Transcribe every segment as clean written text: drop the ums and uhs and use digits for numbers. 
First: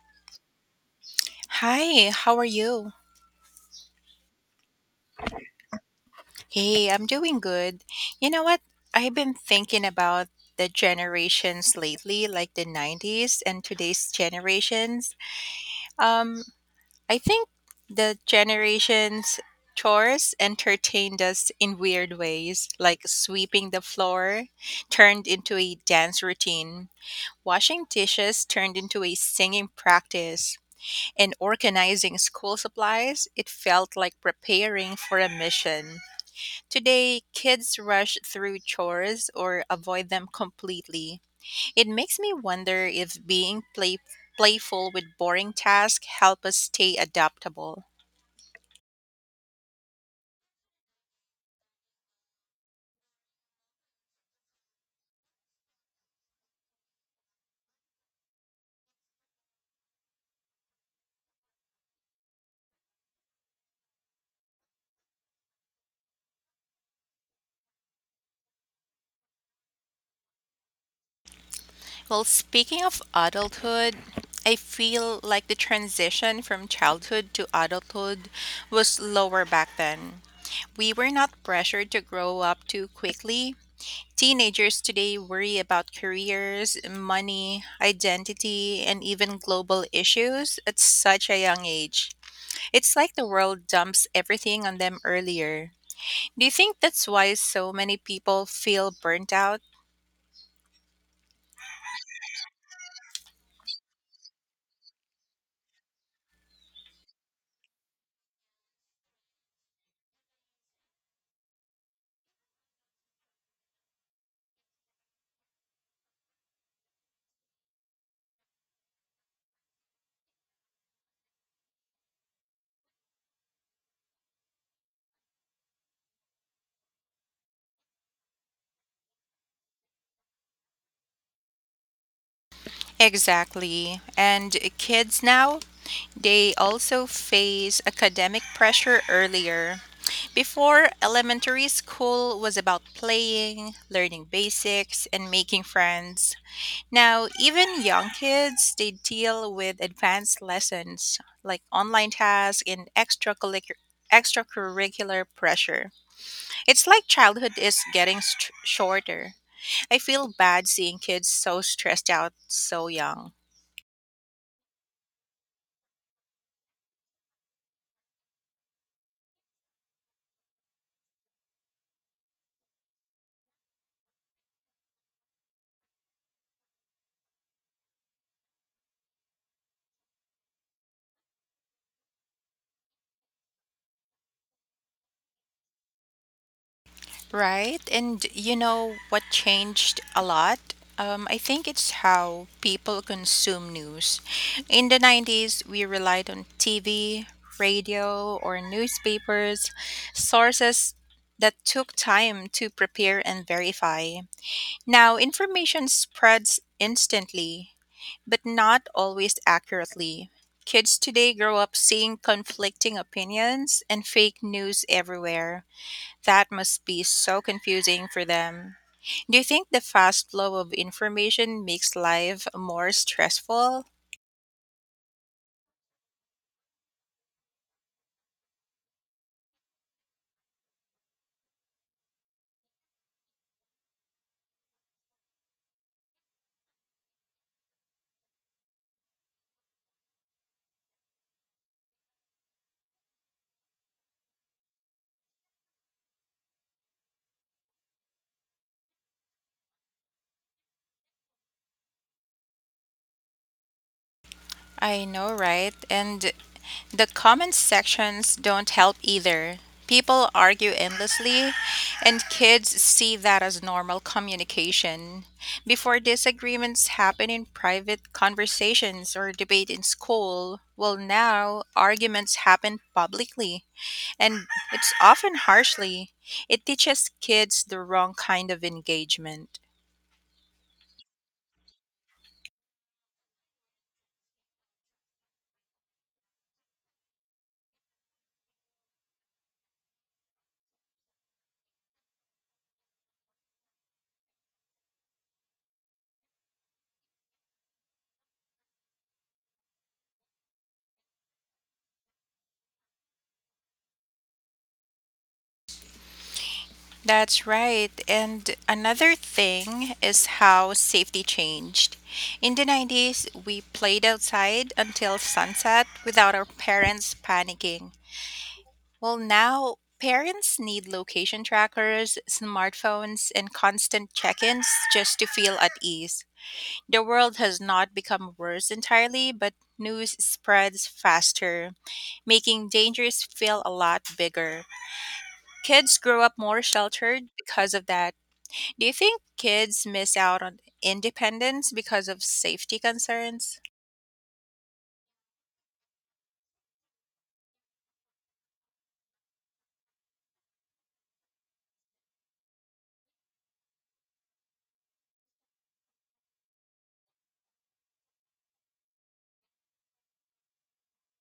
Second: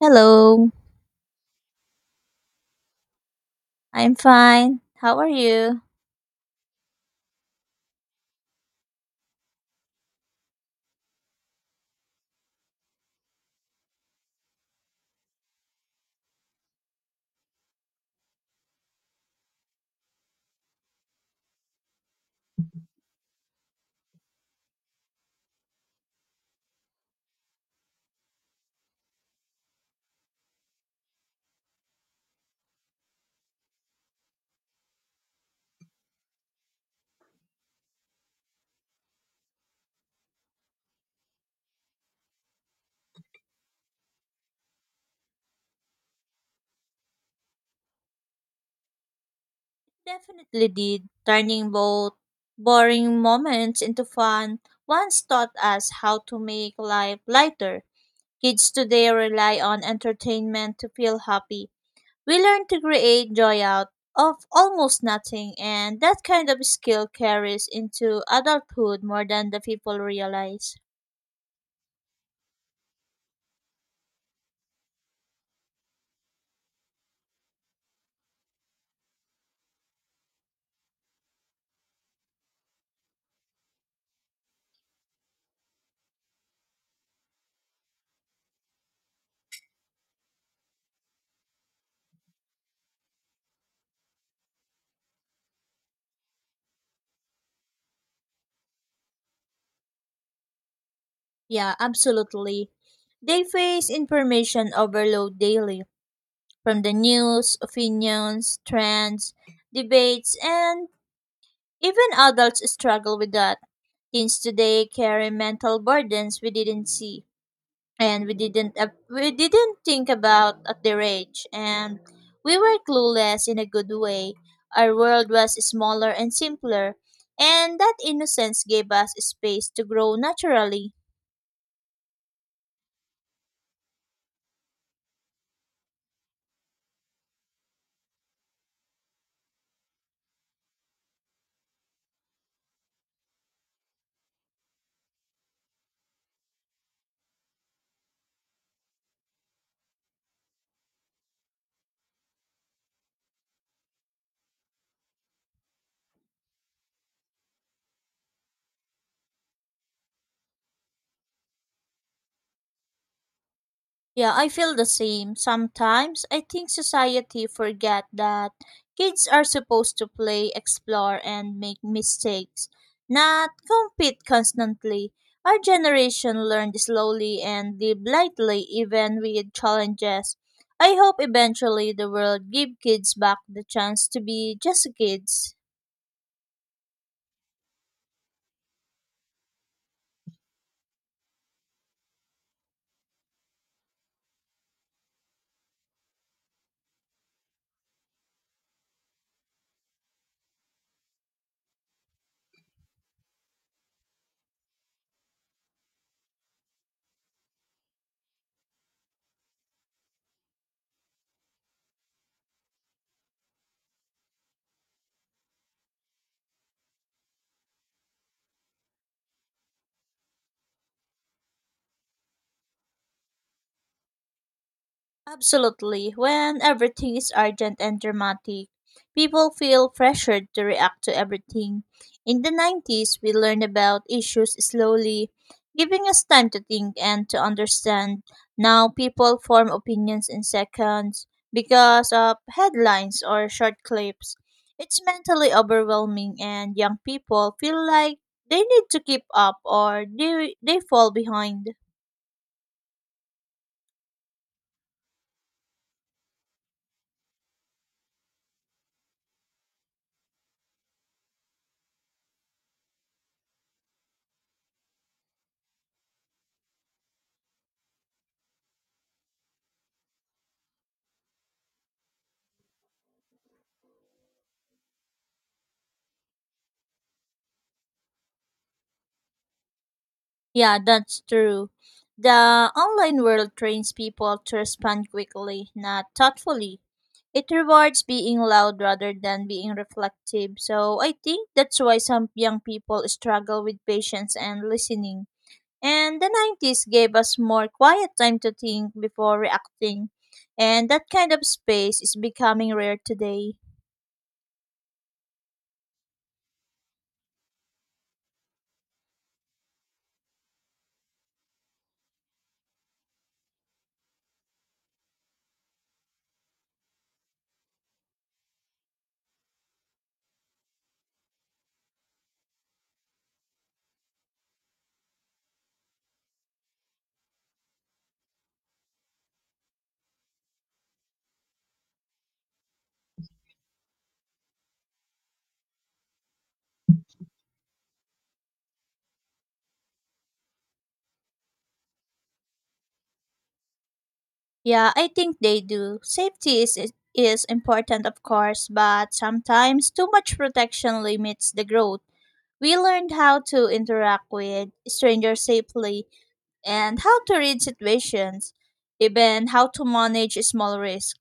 Hello, Hi, how are you? I'm fine. How are you? Hey, I'm doing good. You know what? I've been thinking about the generations lately, like the 90s and today's generations. Um, I think the generations chores entertained us in weird ways, like sweeping the floor turned into a dance routine, washing dishes turned into a singing practice, and organizing school supplies, it felt like preparing for a mission. Today, kids rush through chores or avoid them completely. It makes me wonder if playful with boring tasks help us stay adaptable. Definitely did. Turning both boring moments into fun once taught us how to make life lighter. Kids today rely on entertainment to feel happy. We learn to create joy out of almost nothing, and that kind of skill carries into adulthood more than the people realize. Well, speaking of adulthood, I feel like the transition from childhood to adulthood was lower back then. We were not pressured to grow up too quickly. Teenagers today worry about careers, money, identity, and even global issues at such a young age. It's like the world dumps everything on them earlier. Do you think that's why so many people feel burnt out? Yeah, absolutely. They face information overload daily from the news, opinions, trends, debates, and even adults struggle with that. Teens today carry mental burdens we didn't see and we didn't think about at their age, and we were clueless in a good way. Our world was smaller and simpler, and that innocence gave us space to grow naturally. Exactly. And kids now, they also face academic pressure earlier. Before, elementary school was about playing, learning basics, and making friends. Now, even young kids, they deal with advanced lessons like online tasks and extracurricular pressure. It's like childhood is getting shorter. I feel bad seeing kids so stressed out so young. Yeah, I feel the same. Sometimes I think society forget that kids are supposed to play, explore and make mistakes, not compete constantly. Our generation learned slowly and live lightly even with challenges. I hope eventually the world give kids back the chance to be just kids. Right. And you know what changed a lot? I think it's how people consume news. In the 90s, we relied on TV, radio, or newspapers, sources that took time to prepare and verify. Now, information spreads instantly, but not always accurately. Kids today grow up seeing conflicting opinions and fake news everywhere. That must be so confusing for them. Do you think the fast flow of information makes life more stressful? Absolutely. When everything is urgent and dramatic, people feel pressured to react to everything. In the 90s, we learned about issues slowly, giving us time to think and to understand. Now, people form opinions in seconds because of headlines or short clips. It's mentally overwhelming, and young people feel like they need to keep up or they fall behind. I know, right? And the comment sections don't help either. People argue endlessly, and kids see that as normal communication. Before disagreements happen in private conversations or debate in school, well, now arguments happen publicly, and it's often harshly. It teaches kids the wrong kind of engagement. Yeah, that's true. The online world trains people to respond quickly, not thoughtfully. It rewards being loud rather than being reflective. So I think that's why some young people struggle with patience and listening. And the 90s gave us more quiet time to think before reacting. And that kind of space is becoming rare today. That's right. And another thing is how safety changed. In the 90s, we played outside until sunset without our parents panicking. Well, now parents need location trackers, smartphones, and constant check ins just to feel at ease. The world has not become worse entirely, but news spreads faster, making dangers feel a lot bigger. Kids grow up more sheltered because of that. Do you think kids miss out on independence because of safety concerns? Yeah, I think they do. Safety is important, of course, but sometimes too much protection limits the growth. We learned how to interact with strangers safely and how to read situations, even how to manage small risks.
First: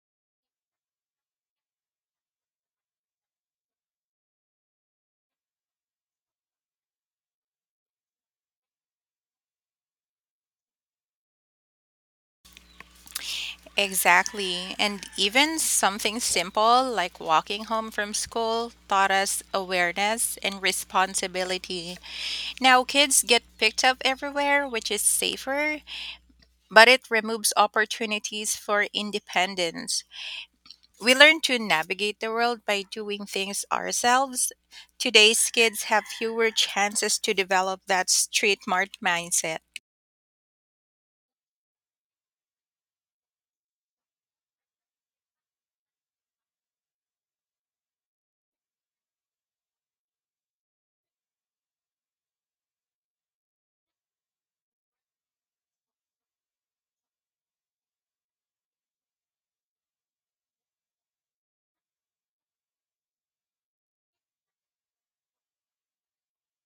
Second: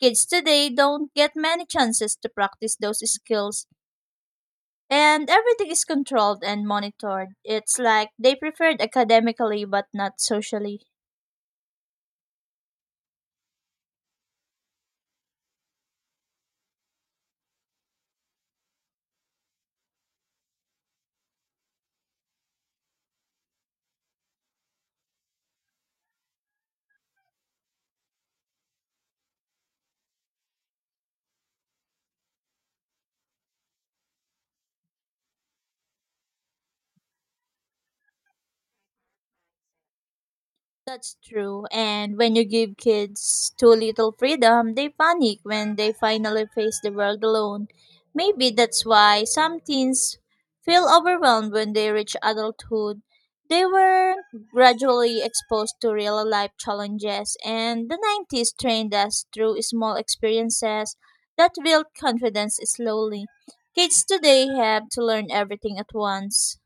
Kids today don't get many chances to practice those skills, and everything is controlled and monitored. It's like they preferred academically but not socially. Exactly. And even something simple like walking home from school taught us awareness and responsibility. Now kids get picked up everywhere, which is safer, but it removes opportunities for independence. We learn to navigate the world by doing things ourselves. Today's kids have fewer chances to develop that street smart mindset. That's true. And when you give kids too little freedom, they panic when they finally face the world alone. Maybe that's why some teens feel overwhelmed when they reach adulthood. They were gradually exposed to real life challenges, and the 90s trained us through small experiences that built confidence slowly. Kids today have to learn everything at once.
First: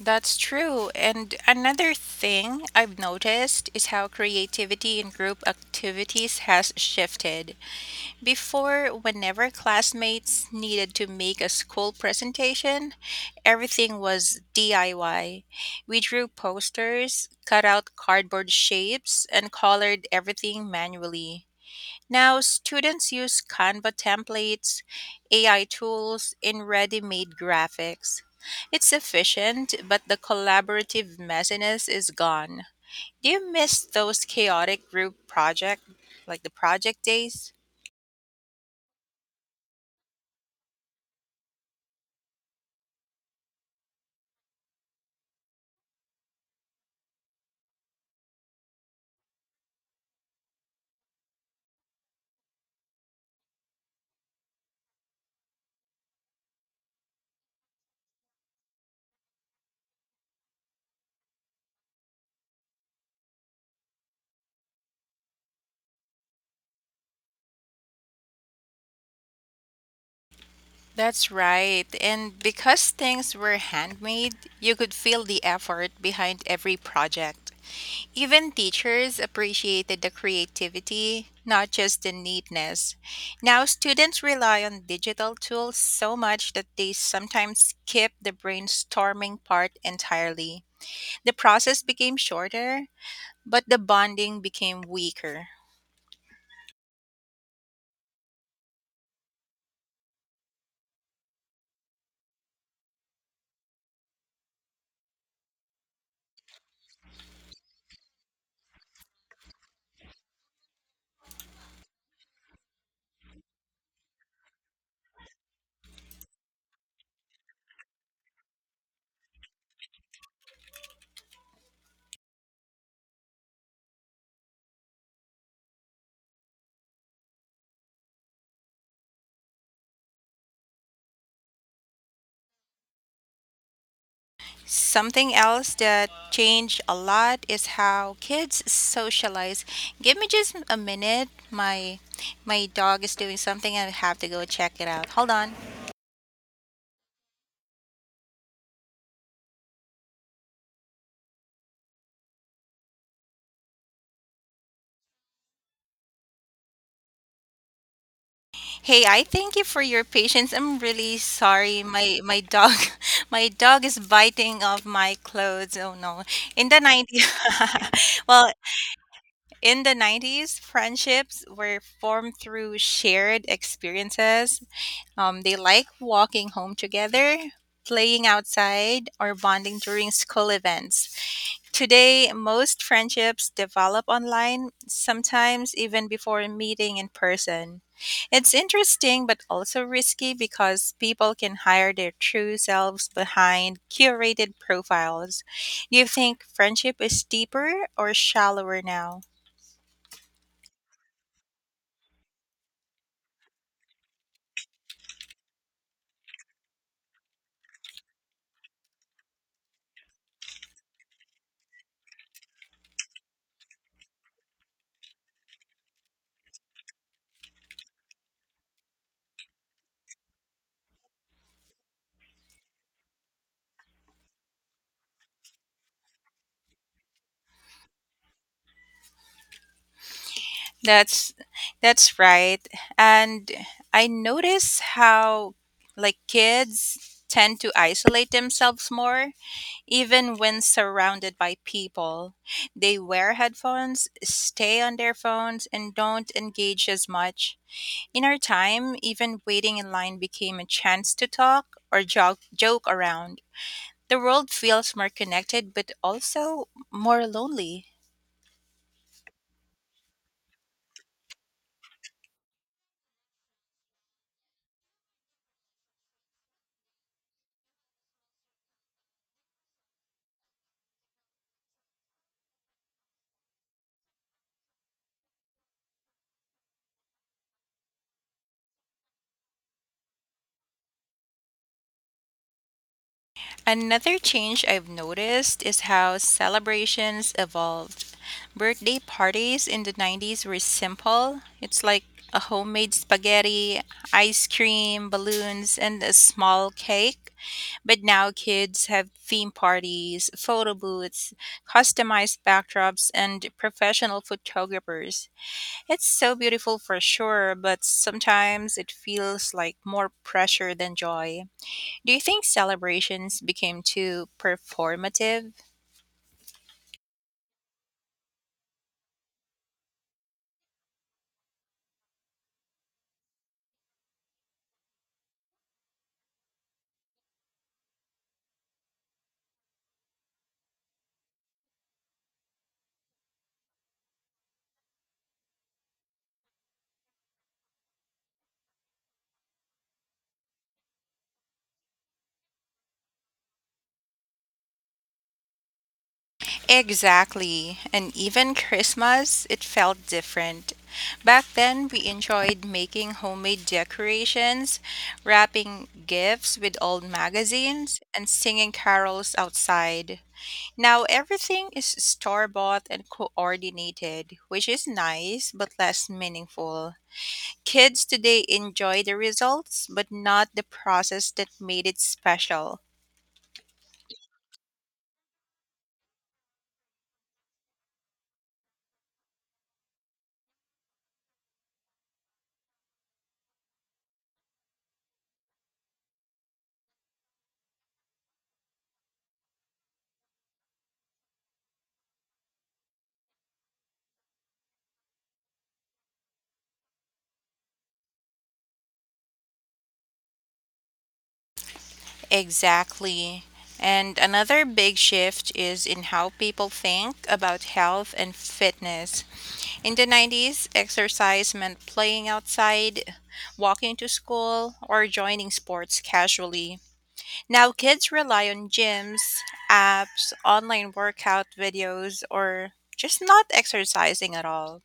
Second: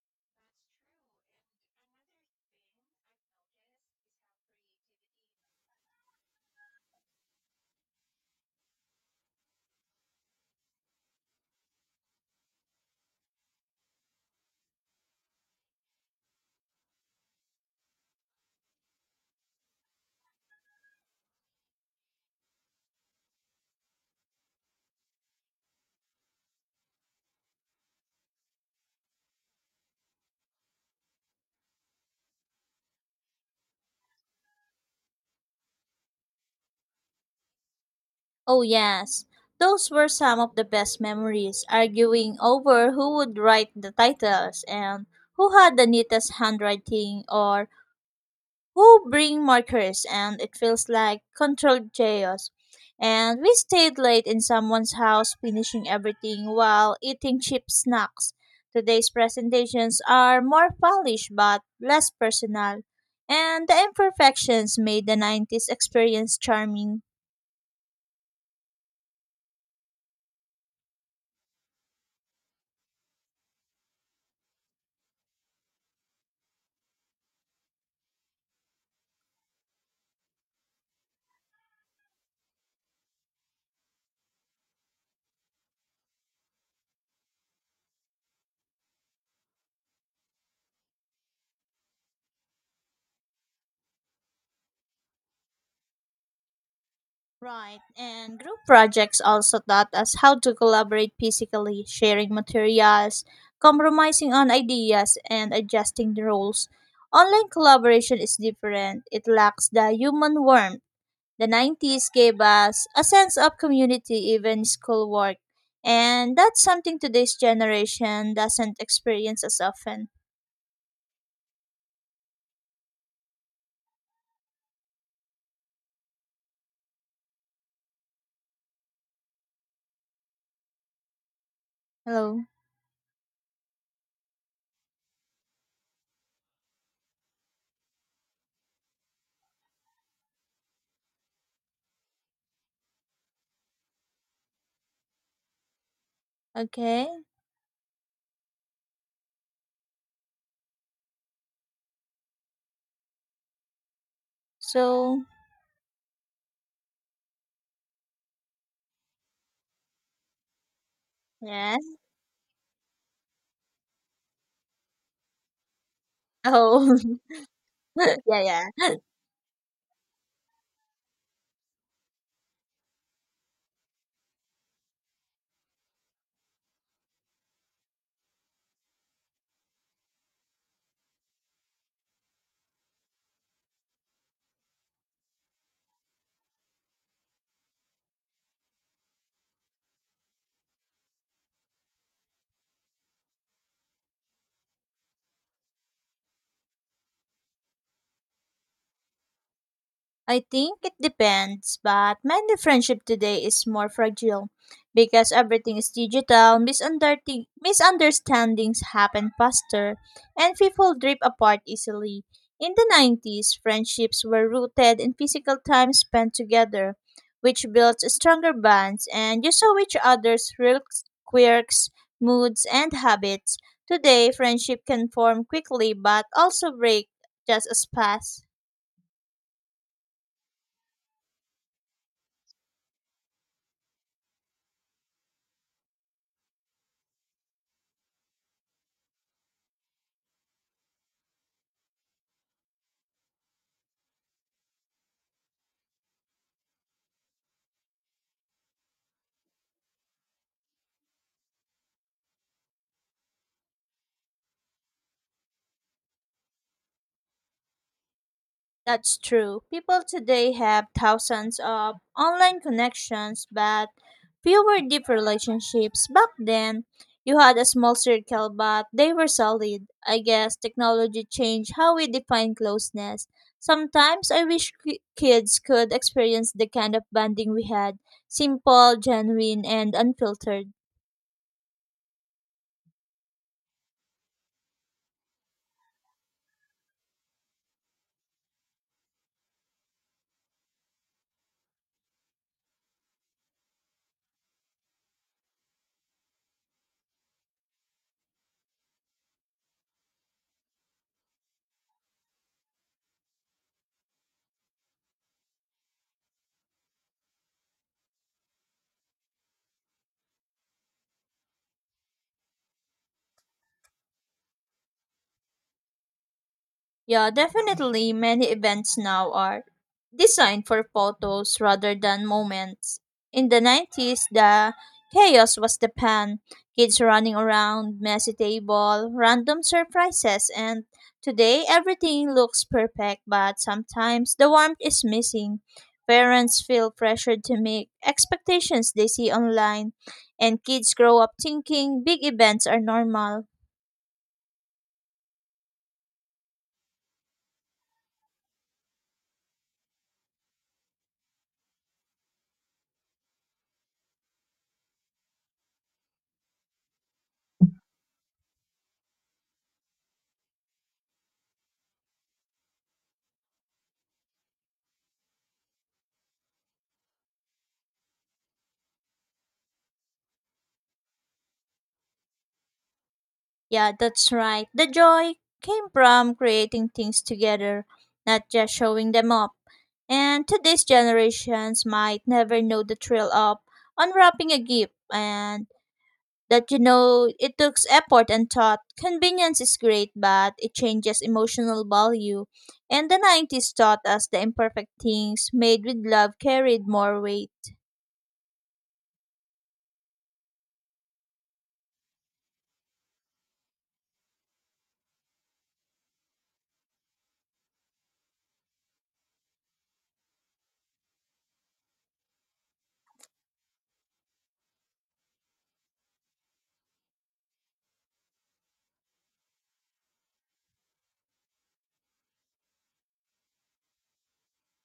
That's true. And another thing I've noticed is how creativity in group activities has shifted. Before, whenever classmates needed to make a school presentation, everything was DIY. We drew posters, cut out cardboard shapes, and colored everything manually. Now, students use Canva templates, AI tools, and ready made graphics. It's efficient, but the collaborative messiness is gone. Do you miss those chaotic group project, like the project days? Oh, yes. Those were some of the best memories, arguing over who would write the titles and who had the neatest handwriting or who bring markers, and it feels like controlled chaos. And we stayed late in someone's house finishing everything while eating cheap snacks. Today's presentations are more polished but less personal, and the imperfections made the 90s experience charming. That's right. And because things were handmade, you could feel the effort behind every project. Even teachers appreciated the creativity, not just the neatness. Now, students rely on digital tools so much that they sometimes skip the brainstorming part entirely. The process became shorter, but the bonding became weaker. Right, and group projects also taught us how to collaborate physically, sharing materials, compromising on ideas, and adjusting the rules. Online collaboration is different, it lacks the human warmth. The 90s gave us a sense of community, even schoolwork, and that's something today's generation doesn't experience as often. Hello, Something else that changed a lot is how kids socialize. Give me just a minute. My dog is doing something and I have to go check it out. Hold on. okay, so, Hey, I thank you for your patience. I'm really yeah, sorry. My dog my dog is biting off my clothes. Oh no. In the oh, 90s yeah, Well, yeah. in the 90s, friendships were formed through shared experiences. They like walking home together, playing outside, or bonding during school events. Today, most friendships develop online, sometimes even before meeting in person. It's interesting but also risky because people can hide their true selves behind curated profiles. Do you think friendship is deeper or shallower now? I think it depends, but many friendship today is more fragile because everything is digital, misunderstandings happen faster, and people drift apart easily. In the 90s, friendships were rooted in physical time spent together, which built stronger bonds, and you saw each other's real quirks, moods, and habits. Today, friendship can form quickly but also break just as fast. That's that's right. And I notice how like kids tend to isolate themselves more even when surrounded by people. They wear headphones, stay on their phones and don't engage as much. In our time, even waiting in line became a chance to talk or joke around. The world feels more connected but also more lonely. That's true. People today have thousands of online connections, but fewer deep relationships. Back then, you had a small circle, but they were solid. I guess technology changed how we define closeness. Sometimes I wish kids could experience the kind of bonding we had, simple, genuine, and unfiltered. Another change I've noticed is how celebrations evolved. Birthday parties in the 90s were simple. It's like a homemade spaghetti, ice cream, balloons, and a small cake. But now kids have theme parties, photo booths, customized backdrops, and professional photographers. It's so beautiful for sure, but sometimes it feels like more pressure than joy. Do you think celebrations became too performative? Yeah, definitely many events now are designed for photos rather than moments. In the 90s, the chaos was the pan. Kids running around, messy table, random surprises, and today everything looks perfect, but sometimes the warmth is missing. Parents feel pressured to meet expectations they see online, and kids grow up thinking big events are normal. Exactly. And even Christmas, it felt different. Back then, we enjoyed making homemade decorations, wrapping gifts with old magazines, and singing carols outside. Now, everything is store bought and coordinated, which is nice but less meaningful. Kids today enjoy the results, but not the process that made it special. Yeah, that's right. The joy came from creating things together, not just showing them up. And today's generations might never know the thrill of unwrapping a gift and that it took effort and thought. Convenience is great, but it changes emotional value. And the 90s taught us the imperfect things made with love carried more weight. Exactly. And another big shift is in how people think about health and fitness. In the 90s, exercise meant playing outside, walking to school, or joining sports casually. Now kids rely on gyms, apps, online workout videos, or just not exercising at all.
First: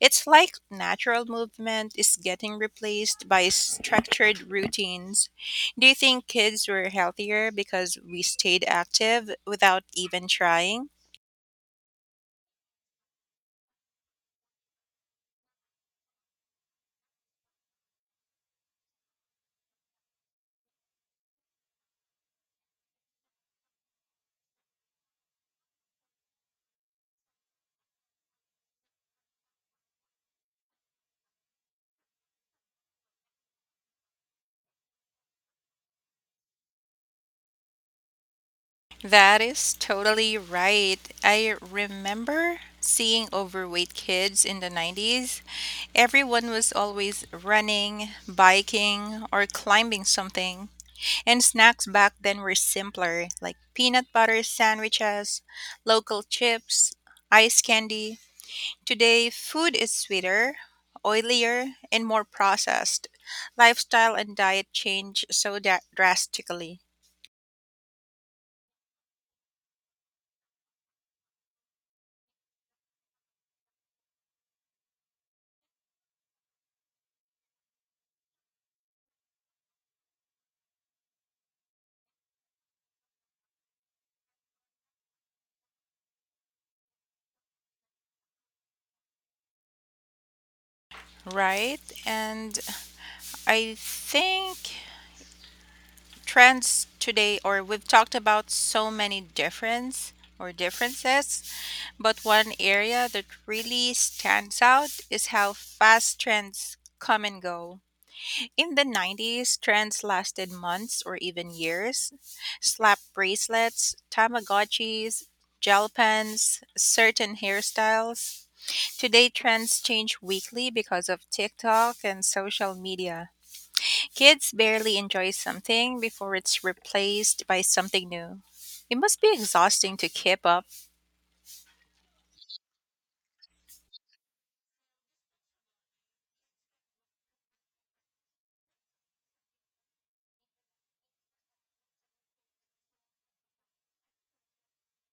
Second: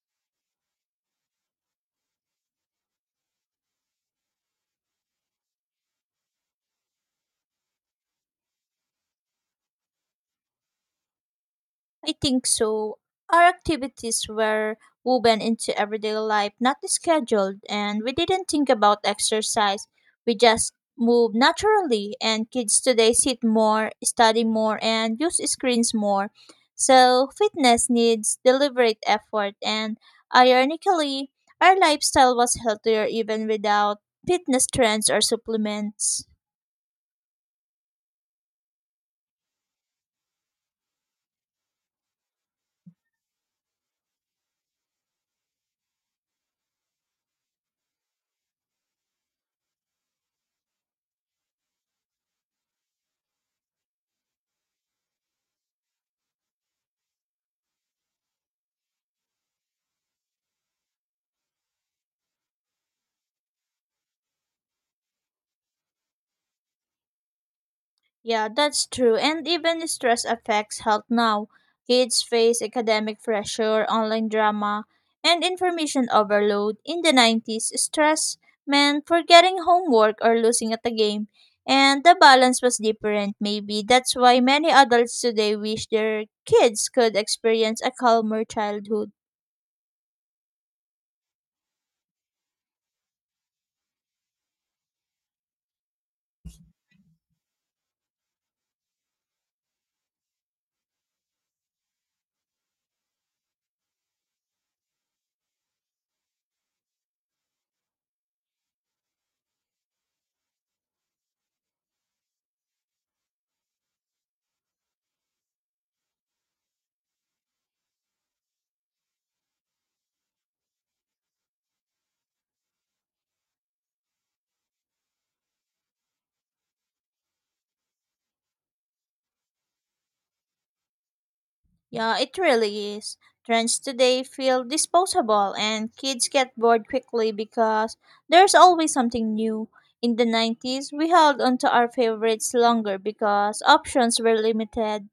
It's like natural movement is getting replaced by structured routines. Do you think kids were healthier because we stayed active without even trying? I think so. Our activities were woven into everyday life, not scheduled, and we didn't think about exercise. We just moved naturally, and kids today sit more, study more, and use screens more. So, fitness needs deliberate effort, and ironically, our lifestyle was healthier even without fitness trends or supplements. That is totally right. I remember seeing overweight kids in the 90s. Everyone was always running, biking, or climbing something. And snacks back then were simpler, like peanut butter sandwiches, local chips, ice candy. Today, food is sweeter, oilier, and more processed. Lifestyle and diet change so drastically, Yeah, that's true. And even stress affects health now. Kids face academic pressure, online drama, and information overload. In the 90s, stress meant forgetting homework or losing at a game. And the balance was different, maybe. That's why many adults today wish their kids could experience a calmer childhood. right? And I think trends today, or we've talked about so many difference or differences, but one area that really stands out is how fast trends come and go. In the 90s, trends lasted months or even years. Slap bracelets, Tamagotchis, gel pens, certain hairstyles. Today, trends change weekly because of TikTok and social media. Kids barely enjoy something before it's replaced by something new. It must be exhausting to keep up. Yeah, it really is. Trends today feel disposable, and kids get bored quickly because there's always something new. In the 90s, we held onto our favorites longer because options were limited.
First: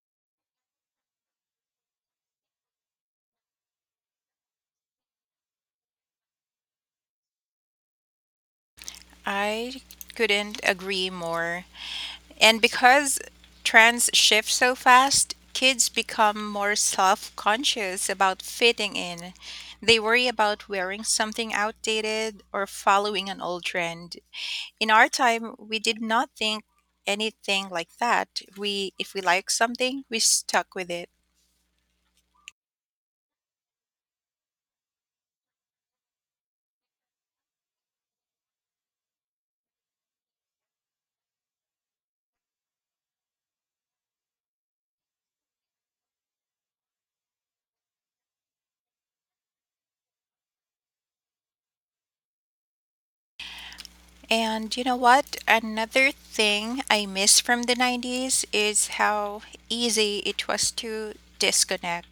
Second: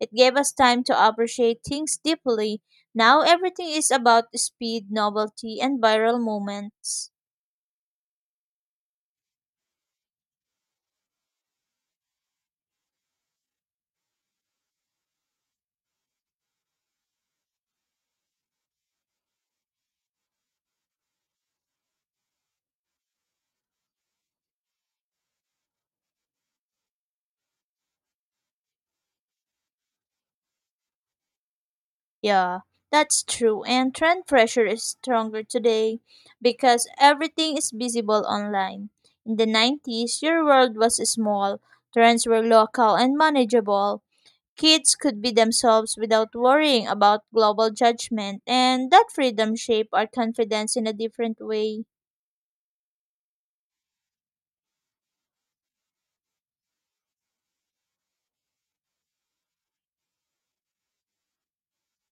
It gave us time to appreciate things deeply. Now everything is about speed, novelty, and viral moments. I couldn't agree more. And because trends shift so fast, kids become more self conscious about fitting in. They worry about wearing something outdated or following an old trend. In our time, we did not think anything like that. We if we like something, we stuck with it. Yeah, that's true. And trend pressure is stronger today because everything is visible online. In the 90s, your world was small, trends were local and manageable. Kids could be themselves without worrying about global judgment, and that freedom shaped our confidence in a different way. And you know what? Another thing I miss from the 90s is how easy it was to disconnect.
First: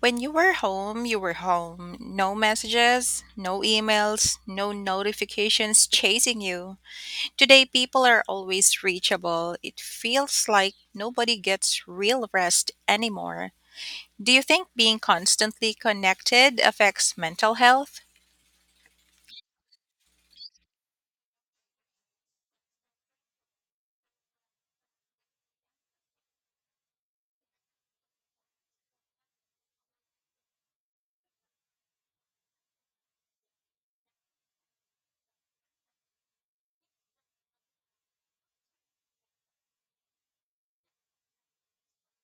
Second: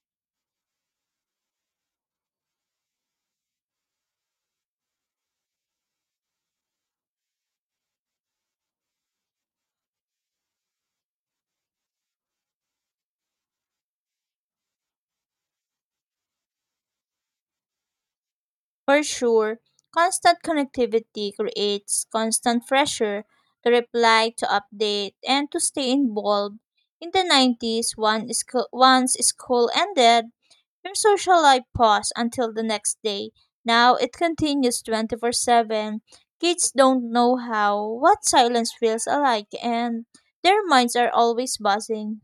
When you were home, you were home. No messages, no emails, no notifications chasing you. Today, people are always reachable. It feels like nobody gets real rest anymore. Do you think being constantly connected affects mental health? For sure, constant connectivity creates constant pressure to reply, to update, and to stay involved. In the 90s, once school ended, your social life paused until the next day. Now it continues 24/7. Kids don't know how, what silence feels like, and their minds are always buzzing.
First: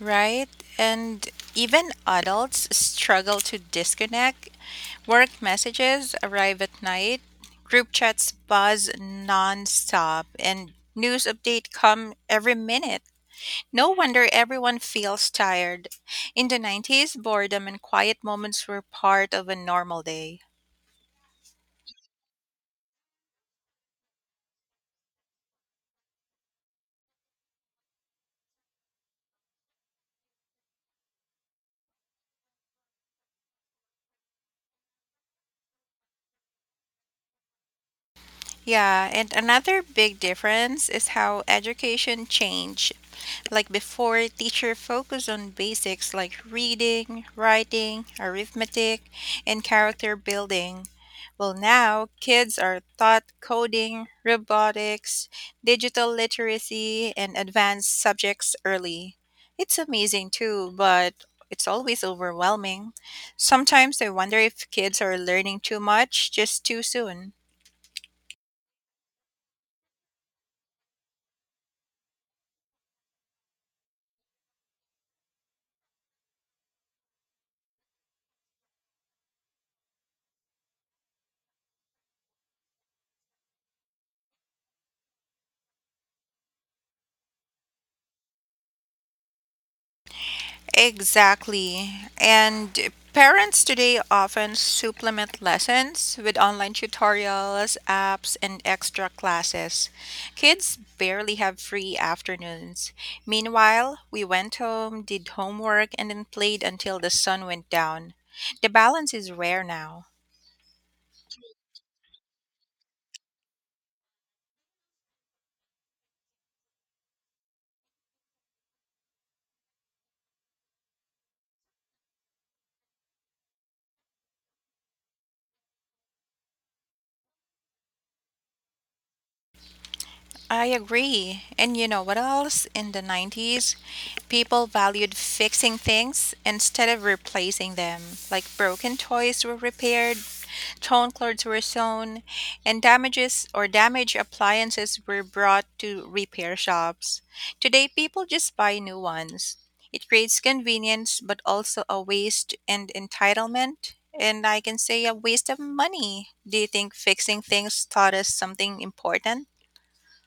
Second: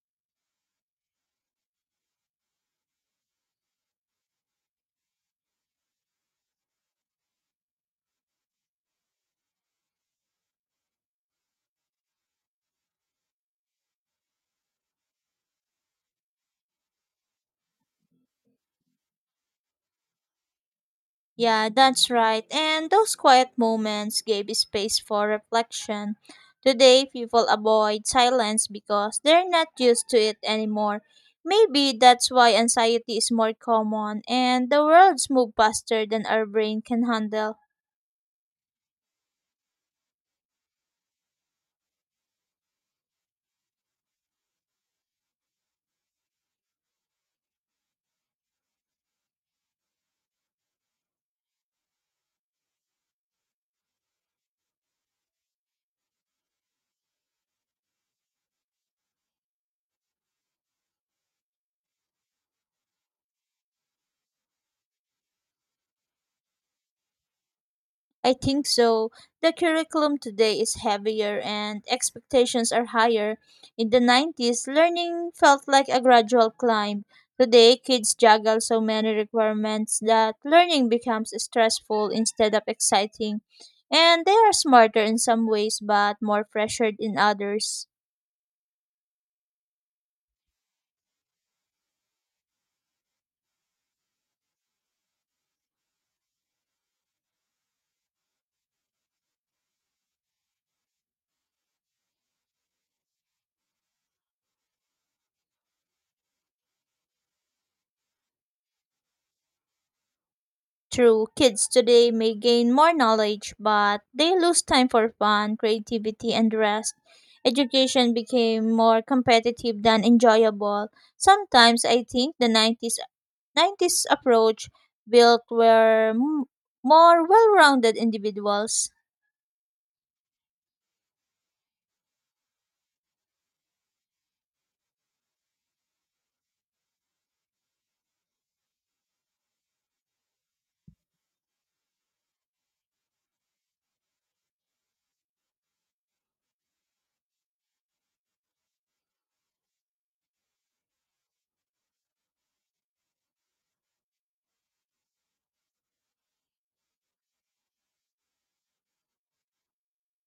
Right? And even adults struggle to disconnect. Work messages arrive at night, group chats buzz nonstop, and news update come every minute. No wonder everyone feels tired. In the 90s, boredom and quiet moments were part of a normal day. Yeah, that's right. And those quiet moments gave space for reflection. Today, people avoid silence because they're not used to it anymore. Maybe that's why anxiety is more common and the world's move faster than our brain can handle. Yeah, and another big difference is how education changed. Like before, teacher focused on basics like reading, writing, arithmetic, and character building. Well, now kids are taught coding, robotics, digital literacy, and advanced subjects early. It's amazing too, but it's always overwhelming. Sometimes I wonder if kids are learning too much just too soon. I think so. The curriculum today is heavier and expectations are higher. In the 90s, learning felt like a gradual climb. Today, kids juggle so many requirements that learning becomes stressful instead of exciting. And they are smarter in some ways but more pressured in others. Exactly. And parents today often supplement lessons with online tutorials, apps, and extra classes. Kids barely have free afternoons. Meanwhile, we went home, did homework, and then played until the sun went down. The balance is rare now. True, kids today may gain more knowledge, but they lose time for fun, creativity, and rest. Education became more competitive than enjoyable. Sometimes I think the 90s approach built more well rounded individuals. I agree. And you know what else? In the 90s, people valued fixing things instead of replacing them. Like broken toys were repaired, torn clothes were sewn, and damages or damaged appliances were brought to repair shops. Today, people just buy new ones. It creates convenience, but also a waste and entitlement. And I can say a waste of money. Do you think fixing things taught us something important?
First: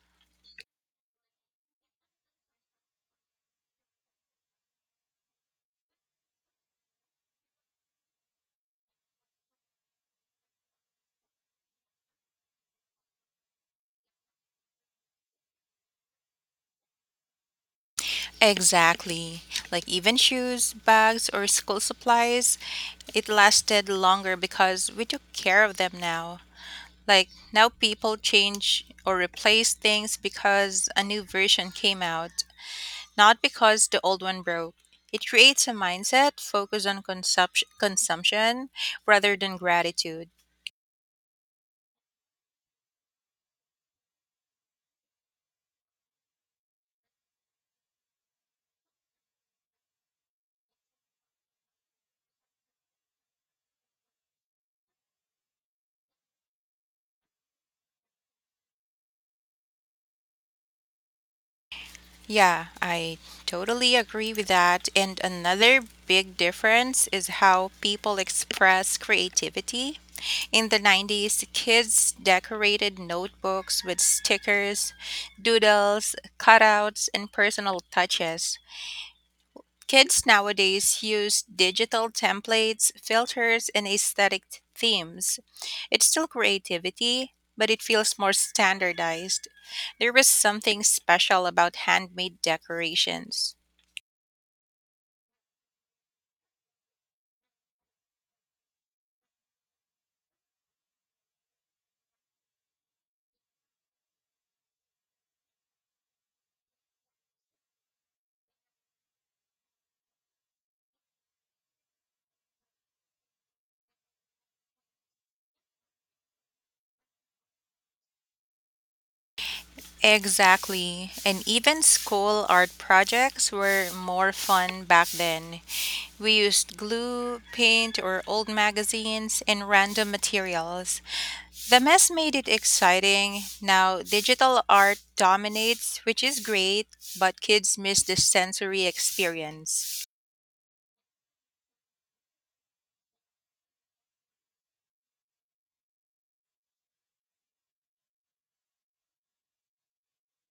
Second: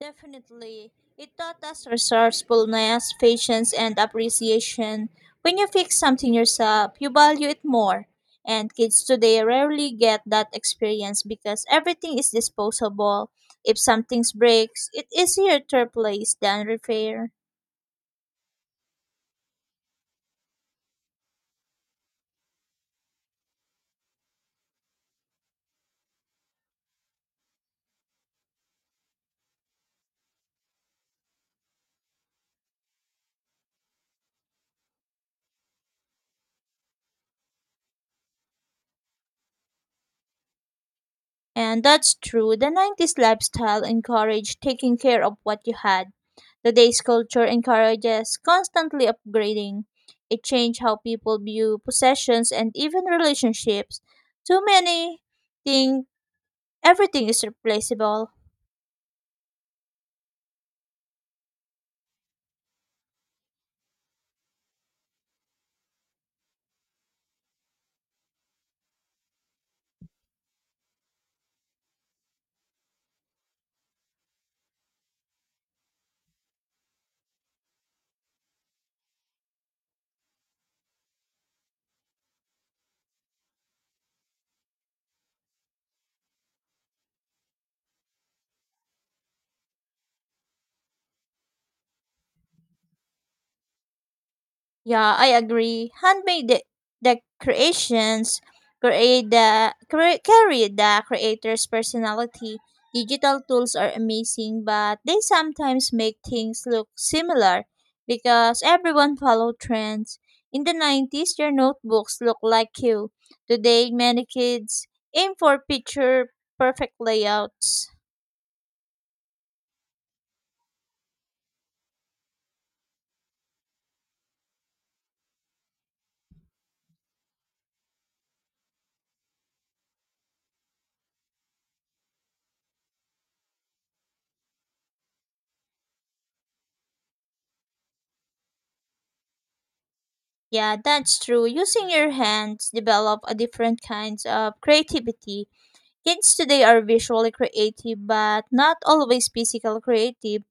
Definitely. It taught us resourcefulness, patience, and appreciation. When you fix something yourself, you value it more. And kids today rarely get that experience because everything is disposable. If something breaks, it's easier to replace than repair. Exactly. Like even shoes, bags, or school supplies, it lasted longer because we took care of them now. Like now people change or replace things because a new version came out, not because the old one broke. It creates a mindset focused on consumption rather than gratitude. And that's true. The 90s lifestyle encouraged taking care of what you had. Today's culture encourages constantly upgrading. It changed how people view possessions and even relationships. Too many think everything is replaceable. Yeah, I totally agree with that. And another big difference is how people express creativity. In the 90s, kids decorated notebooks with stickers, doodles, cutouts, and personal touches. Kids nowadays use digital templates, filters, and themes. It's still creativity, but it feels more standardized. There was something special about handmade decorations. Yeah, I agree. Handmade de- the create the cre- Carry the creator's personality. Digital tools are amazing, but they sometimes make things look similar because everyone follow trends. In the 90s, your notebooks look like you. Today, many kids aim for picture perfect layouts. Exactly. And even school art projects were more fun back then. We used glue, paint, or old magazines and random materials. The mess made it exciting. Now, digital art dominates, which is great, but kids miss the sensory experience. Yeah, that's true. Using your hands develop a different kinds of creativity. Kids today are visually creative but not always physically creative,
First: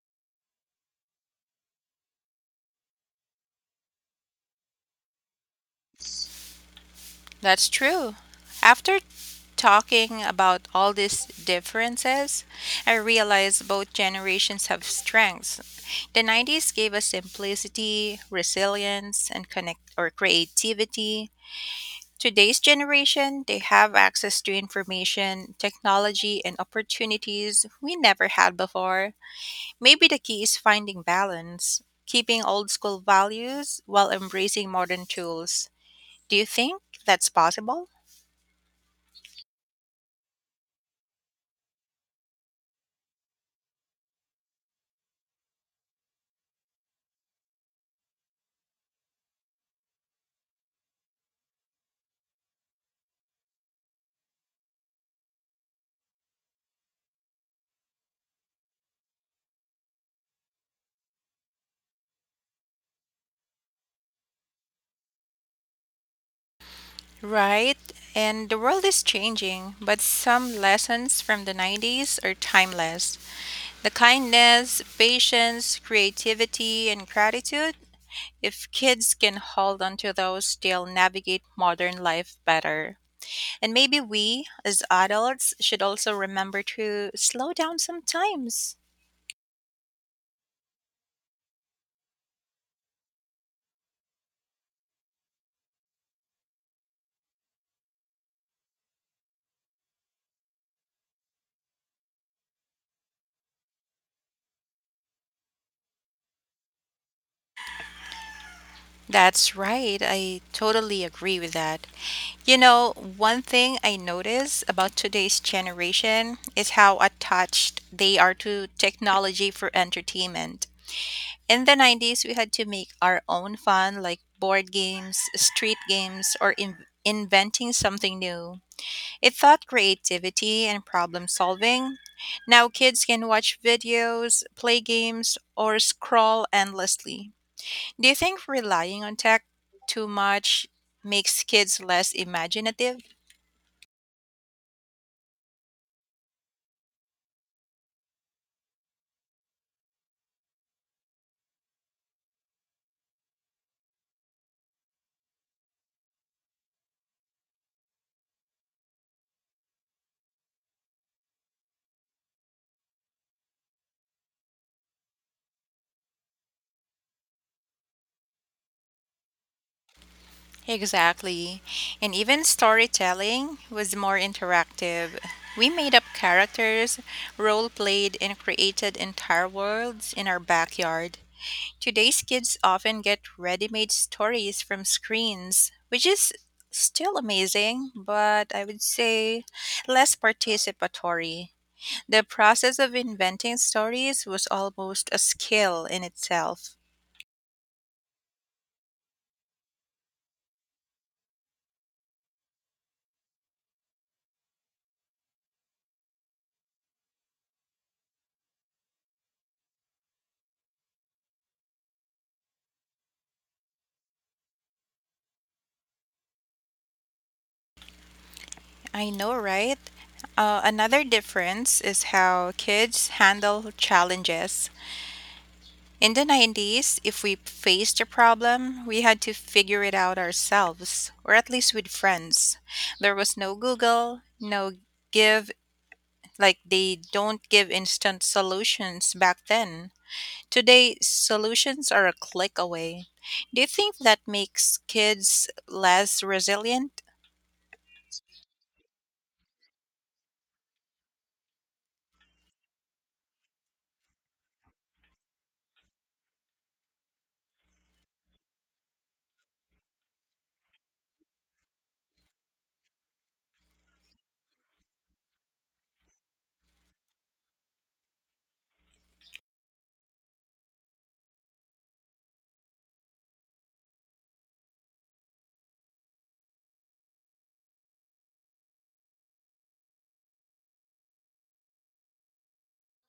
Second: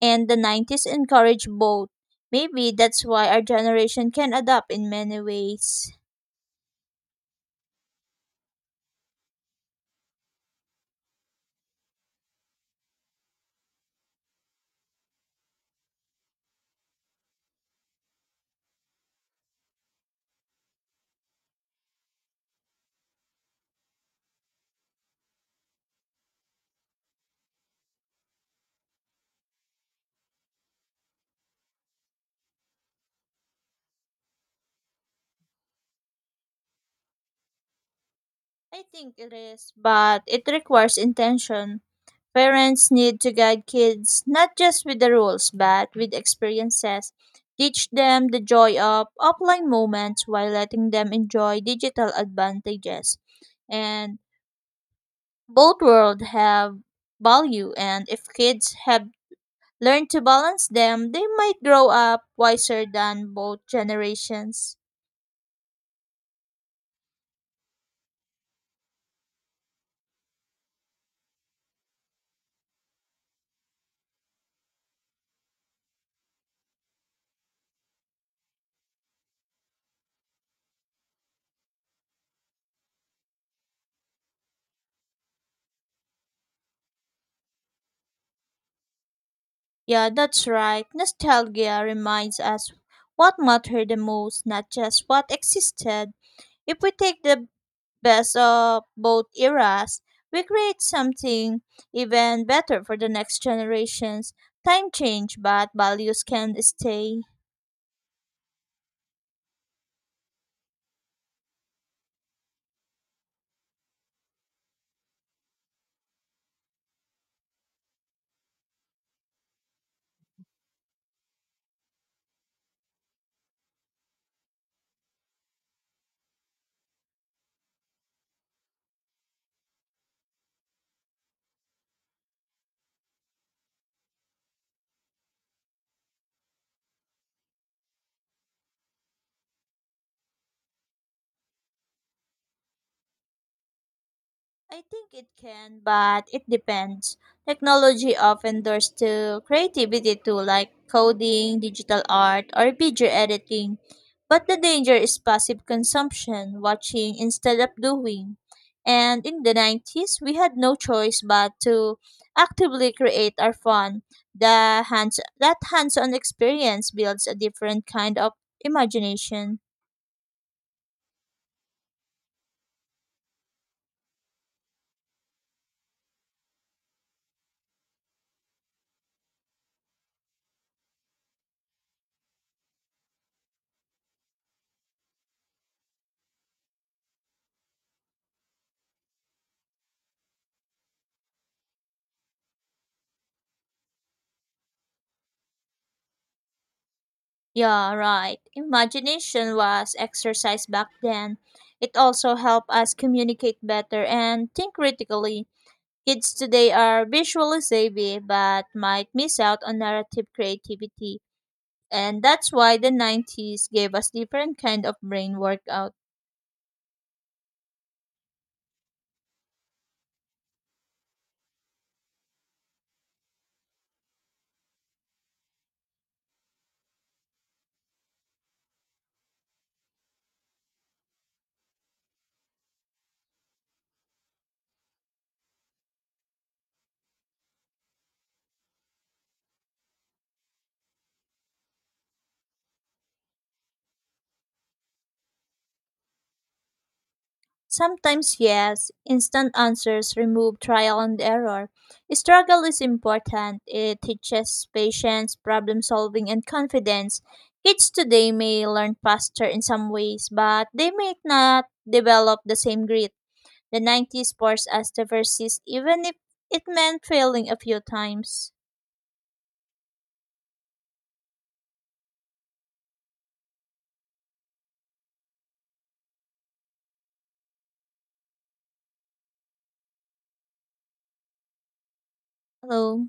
and the 90s encourage both. Maybe that's why our generation can adapt in many ways. That's true. After talking about all these differences, I realized both generations have strengths. The 90s gave us simplicity, resilience, and connect or creativity. Today's generation, they have access to information, technology, and opportunities we never had before. Maybe the key is finding balance, keeping old school values while embracing modern tools. Do you think that's possible? I think it is, but it requires intention. Parents need to guide kids not just with the rules but with experiences. Teach them the joy of offline moments while letting them enjoy digital advantages. And both worlds have value, and if kids have learned to balance them, they might grow up wiser than both generations. Right? And the world is changing, but some lessons from the 90s are timeless. The kindness, patience, creativity, and gratitude, if kids can hold on to those, they'll navigate modern life better. And maybe we, as adults, should also remember to slow down sometimes. Yeah, that's right. Nostalgia reminds us what mattered the most, not just what existed. If we take the best of both eras, we create something even better for the next generations. Time change, but values can stay. That's right. I totally agree with that. You know, one thing I notice about today's generation is how attached they are to technology for entertainment. In the 90s, we had to make our own fun, like board games, street games, or inventing something new. It taught creativity and problem solving. Now kids can watch videos, play games, or scroll endlessly. Do you think relying on tech too much makes kids less imaginative? I think it can, but it depends. Technology often doors to creativity too, like coding, digital art, or video editing. But the danger is passive consumption, watching instead of doing. And in the 90s, we had no choice but to actively create our fun. The hands that hands-on experience builds a different kind of imagination. Exactly. And even storytelling was more interactive. We made up characters, role played, and created entire worlds in our backyard. Today's kids often get ready made stories from screens, which is still amazing, but I would say less participatory. The process of inventing stories was almost a skill in itself. Yeah, right. Imagination was exercised back then. It also helped us communicate better and think critically. Kids today are visually savvy but might miss out on narrative creativity. And that's why the 90s gave us different kind of brain workout. I know, right? Another difference is how kids handle challenges. In the 90s, if we faced a problem, we had to figure it out ourselves, or at least with friends. There was no Google, no give, like they don't give instant solutions back then. Today, solutions are a click away. Do you think that makes kids less resilient? Sometimes, yes, instant answers remove trial and error. Struggle is important. It teaches patience, problem solving, and confidence. Kids today may learn faster in some ways, but they may not develop the same grit. The 90s forced us to persist, even if it meant failing a few times. Hello.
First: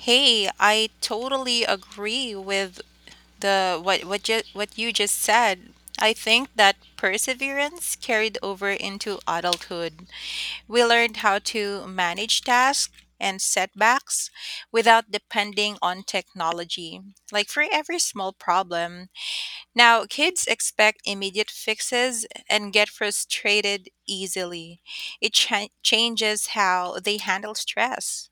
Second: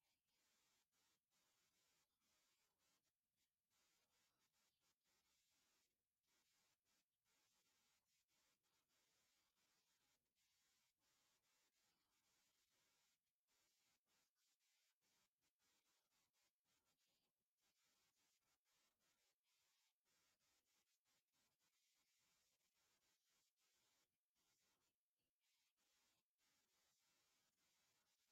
Hey, I totally agree with the what you just said. I think that perseverance carried over into adulthood. We learned how to manage tasks and setbacks without depending on technology. Like for every small problem, now, kids expect immediate fixes and get frustrated easily. It changes how they handle stress.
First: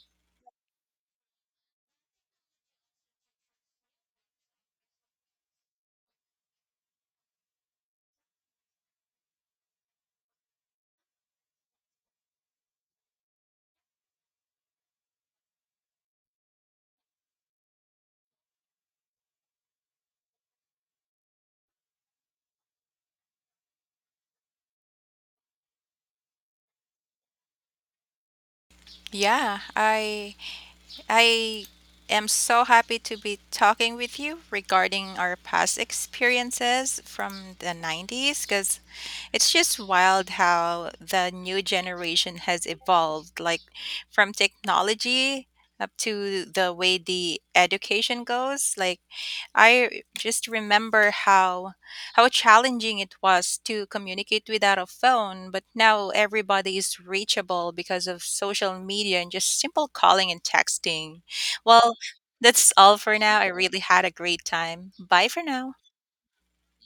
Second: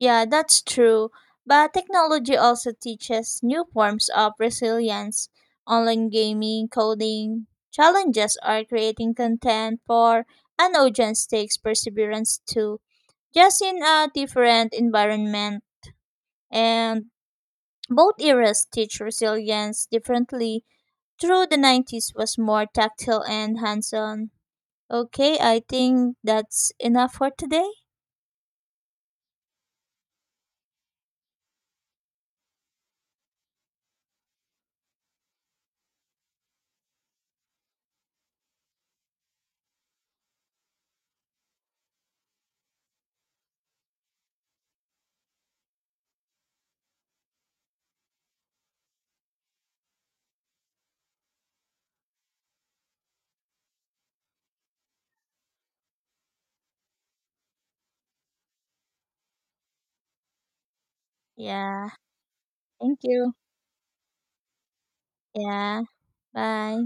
Yeah, that's true. But technology also teaches new forms of resilience. Online gaming, coding, challenges are creating content for an audience takes perseverance too, just in a different environment. And both eras teach resilience differently. Through the 90s was more tactile and hands-on. Okay, I think that's enough for today. Yeah, I am so happy to be talking with you regarding our past experiences from the 90s because it's just wild how the new generation has evolved like from technology up to the way the education goes like I just remember how challenging it was to communicate without a phone, but now everybody is reachable because of social media and just simple calling and texting. Yeah, Well, that's all thank for you. now. I really had a great time. Bye for now. Yeah, bye.